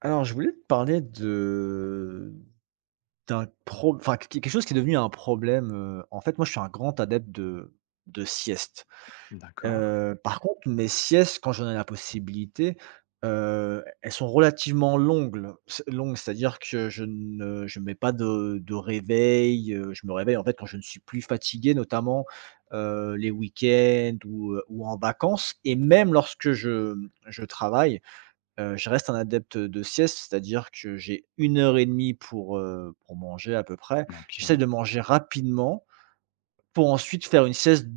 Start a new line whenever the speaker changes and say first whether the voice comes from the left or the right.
right: Alors, je voulais te parler de d'un pro enfin, qu quelque chose qui est devenu un problème, en fait, moi, je suis un grand adepte de sieste.
left: D'accord,
right: Par contre, mes siestes, quand j'en ai la possibilité, elles sont relativement longues, c'est-à-dire que je ne mets pas de réveil, je me réveille, en fait, quand je ne suis plus fatigué, notamment, les week-ends ou, ou en vacances et même lorsque je travaille. Je reste un adepte de sieste, c'est-à-dire que j'ai une heure et demie pour manger à peu près.
left: OK.
right: J'essaie de manger rapidement pour ensuite faire une sieste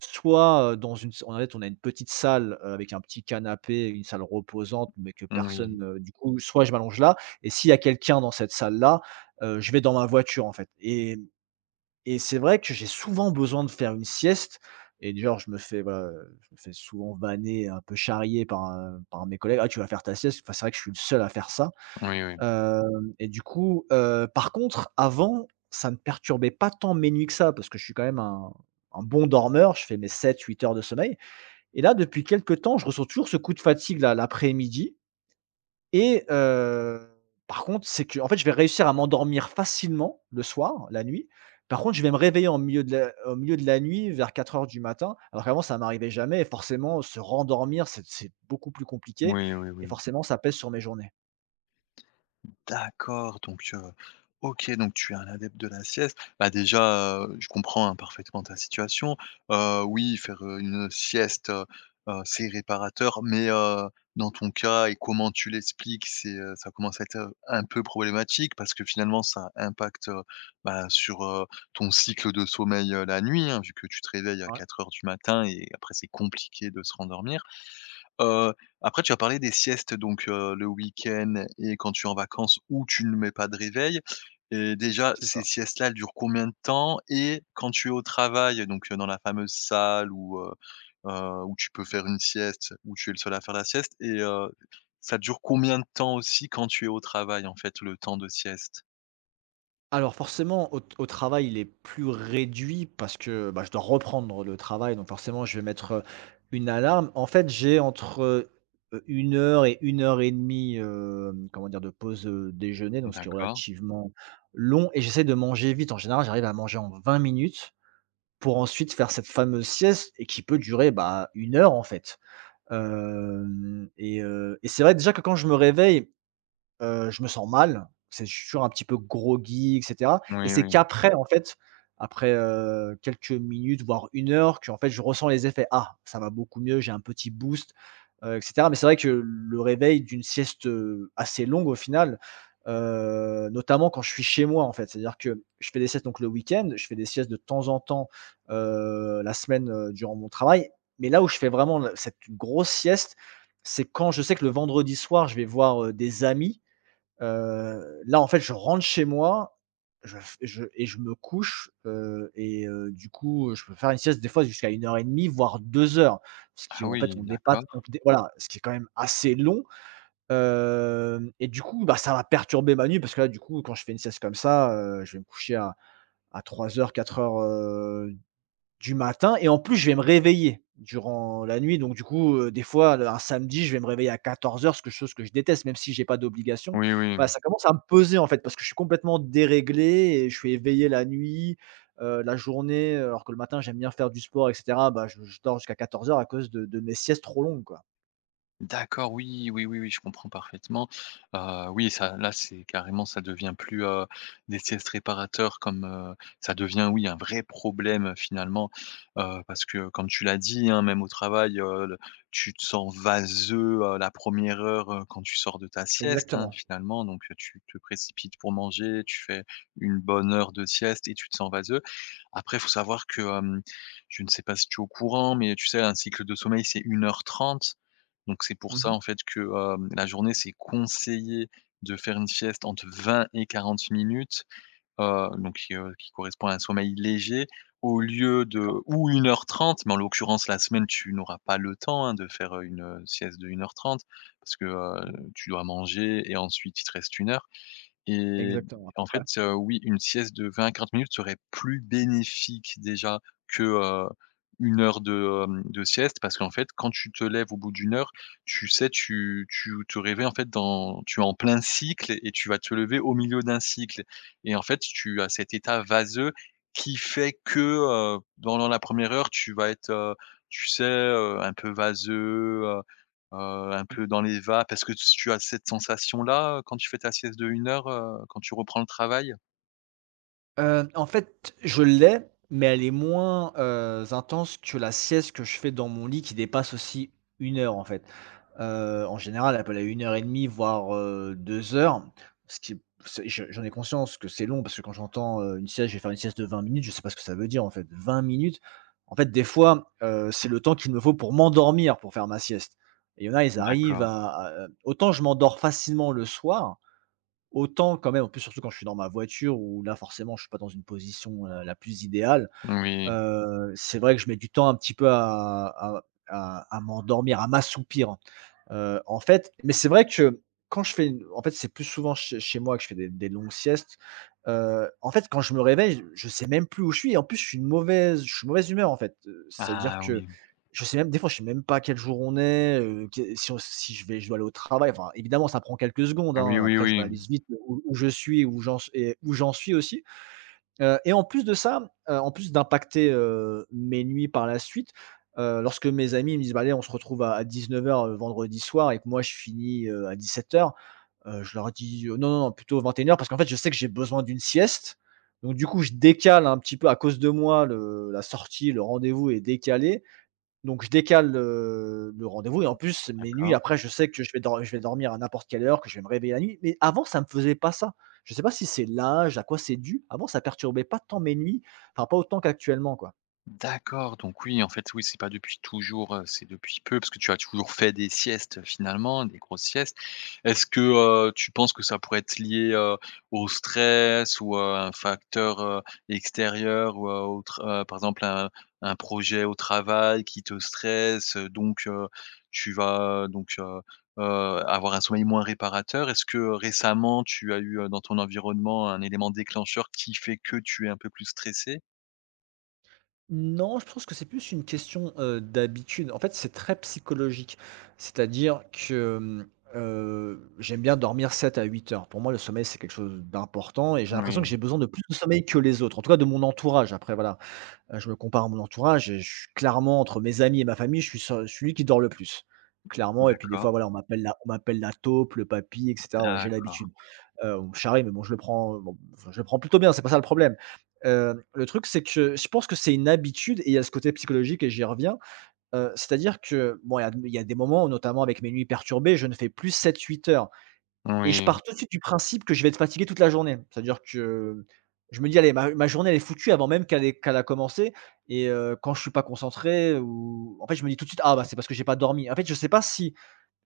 right: soit, dans une en fait, on a une petite salle, avec un petit canapé, une salle reposante, mais que
left: Oui.
right: personne, du coup, soit je m'allonge là et s'il y a quelqu'un dans cette salle-là, je vais dans ma voiture, en fait et c'est vrai que j'ai souvent besoin de faire une sieste et d'ailleurs je me fais, voilà, je me fais souvent vanner, un peu charrier par mes collègues: «Ah tu vas faire ta sieste». Enfin, c'est vrai que je suis le seul à faire ça,
left: Oui, oui.
right: hem Et du coup, par contre avant, ça ne perturbait pas tant mes nuits que ça parce que je suis quand même un bon dormeur, je fais mes 7, 8 heures de sommeil et là, depuis quelque temps, je ressens toujours ce coup de fatigue là, l'après-midi et par contre, c'est que en fait, je vais réussir à m'endormir facilement le soir, la nuit. Par contre, je vais me réveiller en milieu de la au milieu de la nuit, vers quatre heures du matin, alors qu'avant ça m'arrivait jamais et forcément se rendormir, c'est beaucoup plus compliqué
left: Oui, oui,
right: et
left: oui.
right: forcément ça pèse sur mes journées.
left: D'accord, donc OK, donc tu es un adepte de la sieste. Bah, déjà, je comprends, hein, parfaitement ta situation. Oui, faire, une, sieste, c'est réparateur, mais dans ton cas et comment tu l'expliques, c'est, ça commence à être, un peu problématique parce que finalement ça impacte, bah, sur, ton cycle de sommeil, la nuit, hein, vu que tu te réveilles à
right: Ouais,
left: 4 heures du matin et après c'est compliqué de se rendormir. Heu, après tu as parlé des siestes donc, le week-end et quand tu es en vacances où tu ne mets pas de réveil et déjà
right: c'est ça.
left: ces siestes-là, elles durent combien de temps? Et quand tu es au travail donc, dans la fameuse salle où, où tu peux faire une sieste, où tu es le seul à faire la sieste et ça dure combien de temps aussi quand tu es au travail en fait, le temps de sieste?
right: Alors forcément, au travail, il est plus réduit parce que, bah, je dois reprendre le travail, donc forcément, je vais mettre, une alarme. En fait, j'ai entre, heu, heure et une heure et demie, 2 comment dire? De pause, déjeuner, donc ce qui est
left: D'accord.
right: relativement long et j'essaie de manger vite. En général, j'arrive à manger en 20 minutes pour ensuite faire cette fameuse sieste et qui peut durer, bah, 1 heure, en fait. Hem et c'est vrai déjà que quand je me réveille, je me sens mal, c'est je suis toujours un petit peu groggy et cetera et
left: Oui,
right: c'est
left: oui.
right: qu'après, en fait, après, quelques minutes, voire une heure, qu'en fait, je ressens les effets. Ah, ça va beaucoup mieux, j'ai un petit boost, et cetera mais c'est vrai que le réveil d'une sieste, assez longue au final, notamment quand je suis chez moi, en fait, c'est-à-dire que je fais des siestes donc le week-end, je fais des siestes de temps en temps, la semaine, durant mon travail mais là où je fais vraiment le cette grosse sieste, c'est quand je sais que le vendredi soir, je vais voir, des amis. Là, en fait, je rentre chez moi, je f je et je me couche, et du coup, je peux faire une sieste des fois jusqu'à une heure et demie voire deux heures. Ce qui,
left: Ah
right: en fait,
left: oui,
right: on
left: d'accord.
right: dépasse on dé voilà, ce qui est quand même assez long, hem et du coup, bah, ça va perturber ma nuit parce que là, du coup, quand je fais une sieste comme ça, je vais me coucher à trois heures quatre heures du matin et en plus, je vais me réveiller durant la nuit. Donc, du coup, des fois, le un samedi, je vais me réveiller à 14 heures ce que chose que je déteste, même si j'ai pas d'obligation.
left: Oui, oui.
right: Voilà, ça commence à me peser, en fait, parce que je suis complètement déréglé et je suis éveillé la nuit, la journée, alors que le matin, j'aime bien faire du sport et cetera. Bah, je dors jusqu'à 14 heures à cause de mes siestes trop longues, quoi.
left: D'accord, oui, oui, oui, oui, je comprends parfaitement. Oui, ça là, c'est carrément ça devient plus, des siestes réparateurs comme, ça devient, oui, un vrai problème, finalement, parce que comme tu l'as dit, hein, même au travail, le tu te sens vaseux, la première heure, quand tu sors de ta sieste, hein,
right: Exactement.
left: finalement, donc tu te précipites pour manger, tu fais une bonne heure de sieste et tu te sens vaseux. Après, il faut savoir que, je ne sais pas si tu es au courant, mais tu sais, un cycle de sommeil, c'est 1 h 30. Donc c'est pour ça
right: Mmh.
left: en fait que, la journée, c'est conseillé de faire une sieste entre 20 et 40 minutes, donc qui correspond à un sommeil léger au lieu de
right: D'accord.
left: ou 1 h 30. Mais en l'occurrence la semaine, tu n'auras pas le temps, hein, de faire, une, sieste de 1 h 30 parce que,
right: Mmh.
left: tu dois manger et ensuite il te reste une heure. Et
right: Exactement, à peu
left: en
right: près.
left: fait, oui, une sieste de 20 à 40 minutes serait plus bénéfique déjà que, 1 heure de, de sieste parce qu'en fait, quand tu te lèves au bout d'une heure, tu sais, tu te réveilles en fait dans tu es en plein cycle et tu vas te lever au milieu d'un cycle et en fait, tu as cet état vaseux qui fait que, pendant la première heure, tu vas être, tu sais, un peu vaseux, un peu dans les vapes, est-ce que tu as cette sensation-là, quand tu fais ta sieste de une heure, quand tu reprends le travail?
right: En fait, je l'ai, mais elle est moins, intense que la sieste que je fais dans mon lit qui dépasse aussi une heure, en fait. En général, elle peut aller à 1 heure et demie, voire, 2 heures, ce qui c'est je j'en ai conscience que c'est long parce que quand j'entends, une sieste, je vais faire une sieste de 20 minutes, je sais pas ce que ça veut dire, en fait, 20 minutes. En fait, des fois, c'est le temps qu'il me faut pour m'endormir pour faire ma sieste et il y en a, ils arrivent
left: D'accord.
right: à, autant je m'endors facilement le soir, autant quand même, en plus surtout quand je suis dans ma voiture où là forcément je suis pas dans une position, la plus idéale.
left: Oui.
right: C'est vrai que je mets du temps un petit peu à m'endormir, à m'assoupir, hein. En fait mais c'est vrai que quand je fais une en fait, c'est plus souvent chez moi que je fais des longues siestes. En fait, quand je me réveille, je sais même plus où je suis. En plus, je suis de mauvaise humeur, en fait. C'est-à-dire
left: Ah
right: que
left: oui.
right: je sais même des fois, je sais même pas quel jour on est, que si on si je vais je dois aller au travail. Enfin, évidemment, ça prend quelques secondes,
left: Oui,
right: hein.
left: oui,
right: Après, je
left: oui.
right: réalise vite où je suis, où j'en suis aussi. Et en plus de ça, en plus d'impacter, mes nuits par la suite, lorsque mes amis me disent: «Bah, allez, on se retrouve à 19 h, vendredi soir» et que moi je finis, à 17 h, je leur dis: «Non, non, non, plutôt 21 h» parce qu'en fait, je sais que j'ai besoin d'une sieste. Donc du coup, je décale un petit peu à cause de moi le la sortie, le rendez-vous est décalé donc je décale le rendez-vous et en plus, mes nuits
left: D'accord.
right: après, je sais que je vais dormir à n'importe quelle heure, que je vais me réveiller la nuit. Mais avant, ça ne me faisait pas ça. Je ne sais pas si c'est l'âge, à quoi c'est dû. Avant, ça perturbait pas tant mes nuits, enfin pas autant qu'actuellement, quoi.
left: D'accord, donc oui, en fait, oui, c'est pas depuis toujours, c'est depuis peu, parce que tu as toujours fait des siestes, finalement, des grosses siestes. Est-ce que, tu penses que ça pourrait être lié, au stress ou à un facteur, extérieur ou à autre, par exemple, un projet au travail qui te stresse, donc tu vas donc heu, avoir un sommeil moins réparateur? Est-ce que, récemment, tu as eu, dans ton environnement un élément déclencheur qui fait que tu es un peu plus stressé.
right: Non, je pense que c'est plus une question, d'habitude. En fait, c'est très psychologique. C'est-à-dire que j'aime bien dormir 7 à 8 heures. Pour moi, le sommeil, c'est quelque chose d'important et j'ai l'impression que
left: Oui,
right: j'ai besoin de plus de sommeil que les autres, en tout cas de mon entourage après voilà. Je me compare à mon entourage et je suis clairement entre mes amis et ma famille, je suis ce celui qui dort le plus, clairement et puis des
left: d'accord.
right: fois, voilà, on m'appelle la taupe, le papy et cetera, voilà, j'ai
left: D'accord.
right: l'habitude. On me charrie mais bon, je le prends bon, enfin, je le prends plutôt bien, c'est pas ça le problème. Le truc, c'est que je pense que c'est une habitude et il y a ce côté psychologique et j'y reviens, c'est-à-dire que bon, il y a des moments, notamment avec mes nuits perturbées, je ne fais plus sept, huit heures. Et je
left: Oui,
right: pars tout de suite du principe que je vais être fatigué toute la journée. C'est-à-dire que je me dis: «Allez, ma journée, elle est foutue» avant même qu'elle a commencé et quand je suis pas concentré ou en fait, je me dis tout de suite: «Ah, bah, c'est parce que j'ai pas dormi». En fait, je sais pas si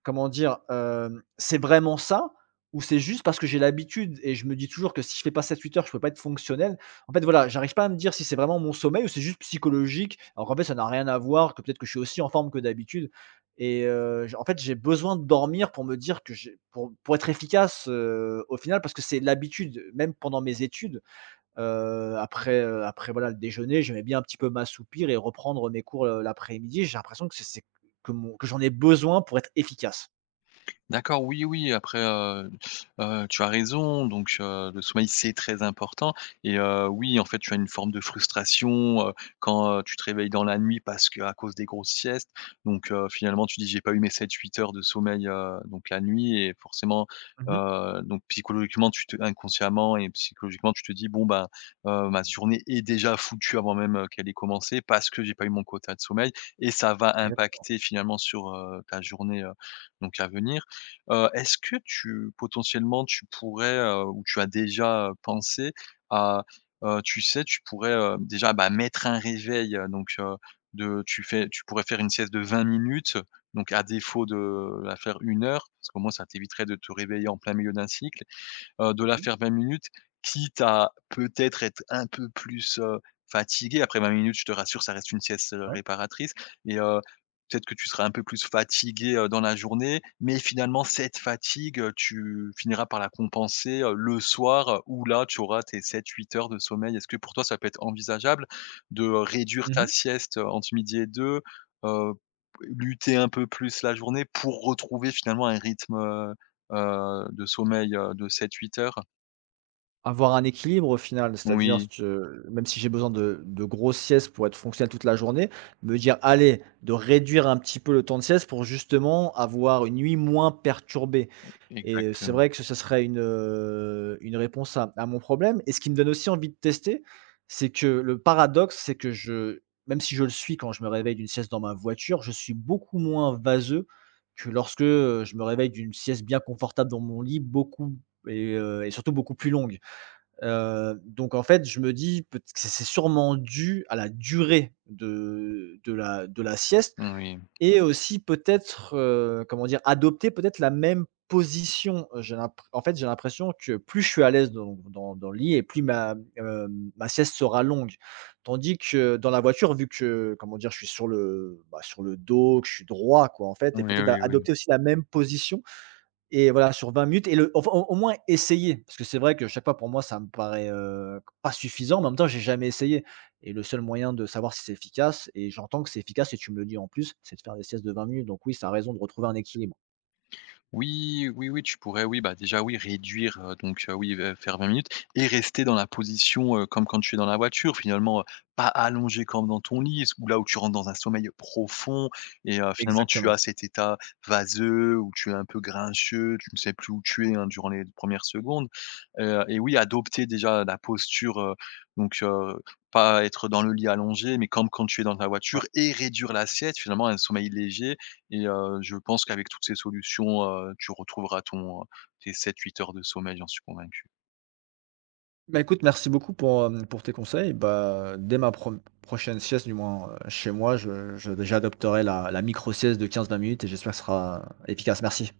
right: comment dire? C'est vraiment ça ou c'est juste parce que j'ai l'habitude et je me dis toujours que si je fais pas sept huit heures, je peux pas être fonctionnel. En fait, voilà, j'arrive pas à me dire si c'est vraiment mon sommeil ou c'est juste psychologique, alors qu'en fait, ça n'a rien à voir, que peut-être que je suis aussi en forme que d'habitude et j en fait, j'ai besoin de dormir pour me dire que j'ai pour être efficace, au final parce que c'est l'habitude, même pendant mes études, après, voilà le déjeuner, j'aimais bien un petit peu m'assoupir et reprendre mes cours, l'après-midi. J'ai l'impression que c'est que mon que j'en ai besoin pour être efficace.
left: d'accord, oui, oui, après, tu as raison, donc le sommeil, c'est très important et oui, en fait, tu as une forme de frustration, quand, tu te réveilles dans la nuit parce qu'à cause des grosses siestes, donc finalement, tu dis: «J'ai pas eu mes 7-8 heures de sommeil, donc la nuit» et forcément,
right: Mmh mh.
left: donc psychologiquement, tu te inconsciemment et psychologiquement, tu te dis: «Bon, ben, ma journée est déjà foutue avant même, qu'elle ait commencé parce que j'ai pas eu mon quota de sommeil» et ça va
right: Exact.
left: impacter finalement sur, ta journée, donc à venir. Est-ce que tu potentiellement, tu pourrais, ou tu as déjà, pensé à, tu sais, tu pourrais, déjà, bah, mettre un réveil, donc, de tu fais tu pourrais faire une sieste de 20 minutes, donc à défaut de la faire une heure, parce qu'au moins ça t'éviterait de te réveiller en plein milieu d'un cycle, de la
right: Mmh mh.
left: faire 20 minutes, quitte à peut-être être un peu plus, fatigué. Après 20 minutes, je te rassure, ça reste une sieste,
right: Ouais.
left: réparatrice et peut-être que tu seras un peu plus fatigué, dans la journée, mais finalement cette fatigue, tu finiras par la compenser, le soir, où là tu auras tes 7-8 heures de sommeil. Est-ce que pour toi ça peut être envisageable de, réduire
right: Mmh mh.
left: ta sieste, entre midi et deux, heu, lutter un peu plus la journée pour retrouver finalement un rythme, de sommeil, de 7-8 heures.
right: Avoir un équilibre au final, c'est-à-dire
left: Oui,
right: que même si j'ai besoin de grosses siestes pour être fonctionnel toute la journée, me dire: «Allez», de réduire un petit peu le temps de sieste pour justement avoir une nuit moins perturbée. Et c'est
left: exactement.
right: vrai que ce serait une réponse à mon problème et ce qui me donne aussi envie de tester, c'est que le paradoxe, c'est que je même si je le suis quand je me réveille d'une sieste dans ma voiture, je suis beaucoup moins vaseux que lorsque, je me réveille d'une sieste bien confortable dans mon lit, beaucoup et surtout beaucoup plus longue. Donc en fait, je me dis peut que c'est sûrement dû à la durée de la sieste
left: Oui.
right: et aussi peut-être, comment dire? Adopter peut-être la même position. J'ai l'impr En fait, j'ai l'impression que plus je suis à l'aise dans le lit et plus ma, ma sieste sera longue. Tandis que dans la voiture, vu que, comment dire? Je suis sur le, bah, sur le dos, que je suis droit quoi, en fait
left: Oui,
right: et peut-être a
left: oui, oui.
right: adopter aussi la même position et voilà, sur 20 minutes et au moins essayer, parce que c'est vrai que, chaque fois pour moi, ça me paraît, pas suffisant, mais en même temps, j'ai jamais essayé et le seul moyen de savoir si c'est efficace et j'entends que c'est efficace et tu me le dis en plus, c'est de faire des siestes de 20 minutes donc oui, ça a raison de retrouver un équilibre.
left: Oui, oui, oui, tu pourrais, oui, bah, déjà, oui, réduire, donc oui, faire 20 minutes et rester dans la position, comme quand tu es dans la voiture, finalement, pas allongé comme dans ton lit, ou là où tu rentres dans un sommeil profond et finalement, tu
right: Exactement,
left: as cet état vaseux où tu es un peu grincheux, tu ne sais plus où tu es, hein, durant les premières secondes, et oui, adopter déjà la posture, donc pas être dans le lit allongé, mais comme quand tu es dans ta
right: ouais.
left: voiture et réduire l'assiette, finalement, un sommeil léger et je pense qu'avec toutes ces solutions, tu retrouveras ton, tes 7-8 heures de sommeil, j'en suis convaincu.
right: Bah, écoute, merci beaucoup pour, pour tes conseils. Bah, dès ma pro prochaine sieste, du moins, chez moi, je j'adopterai la micro sieste de 15 20 minutes et j'espère que ce sera efficace. Merci.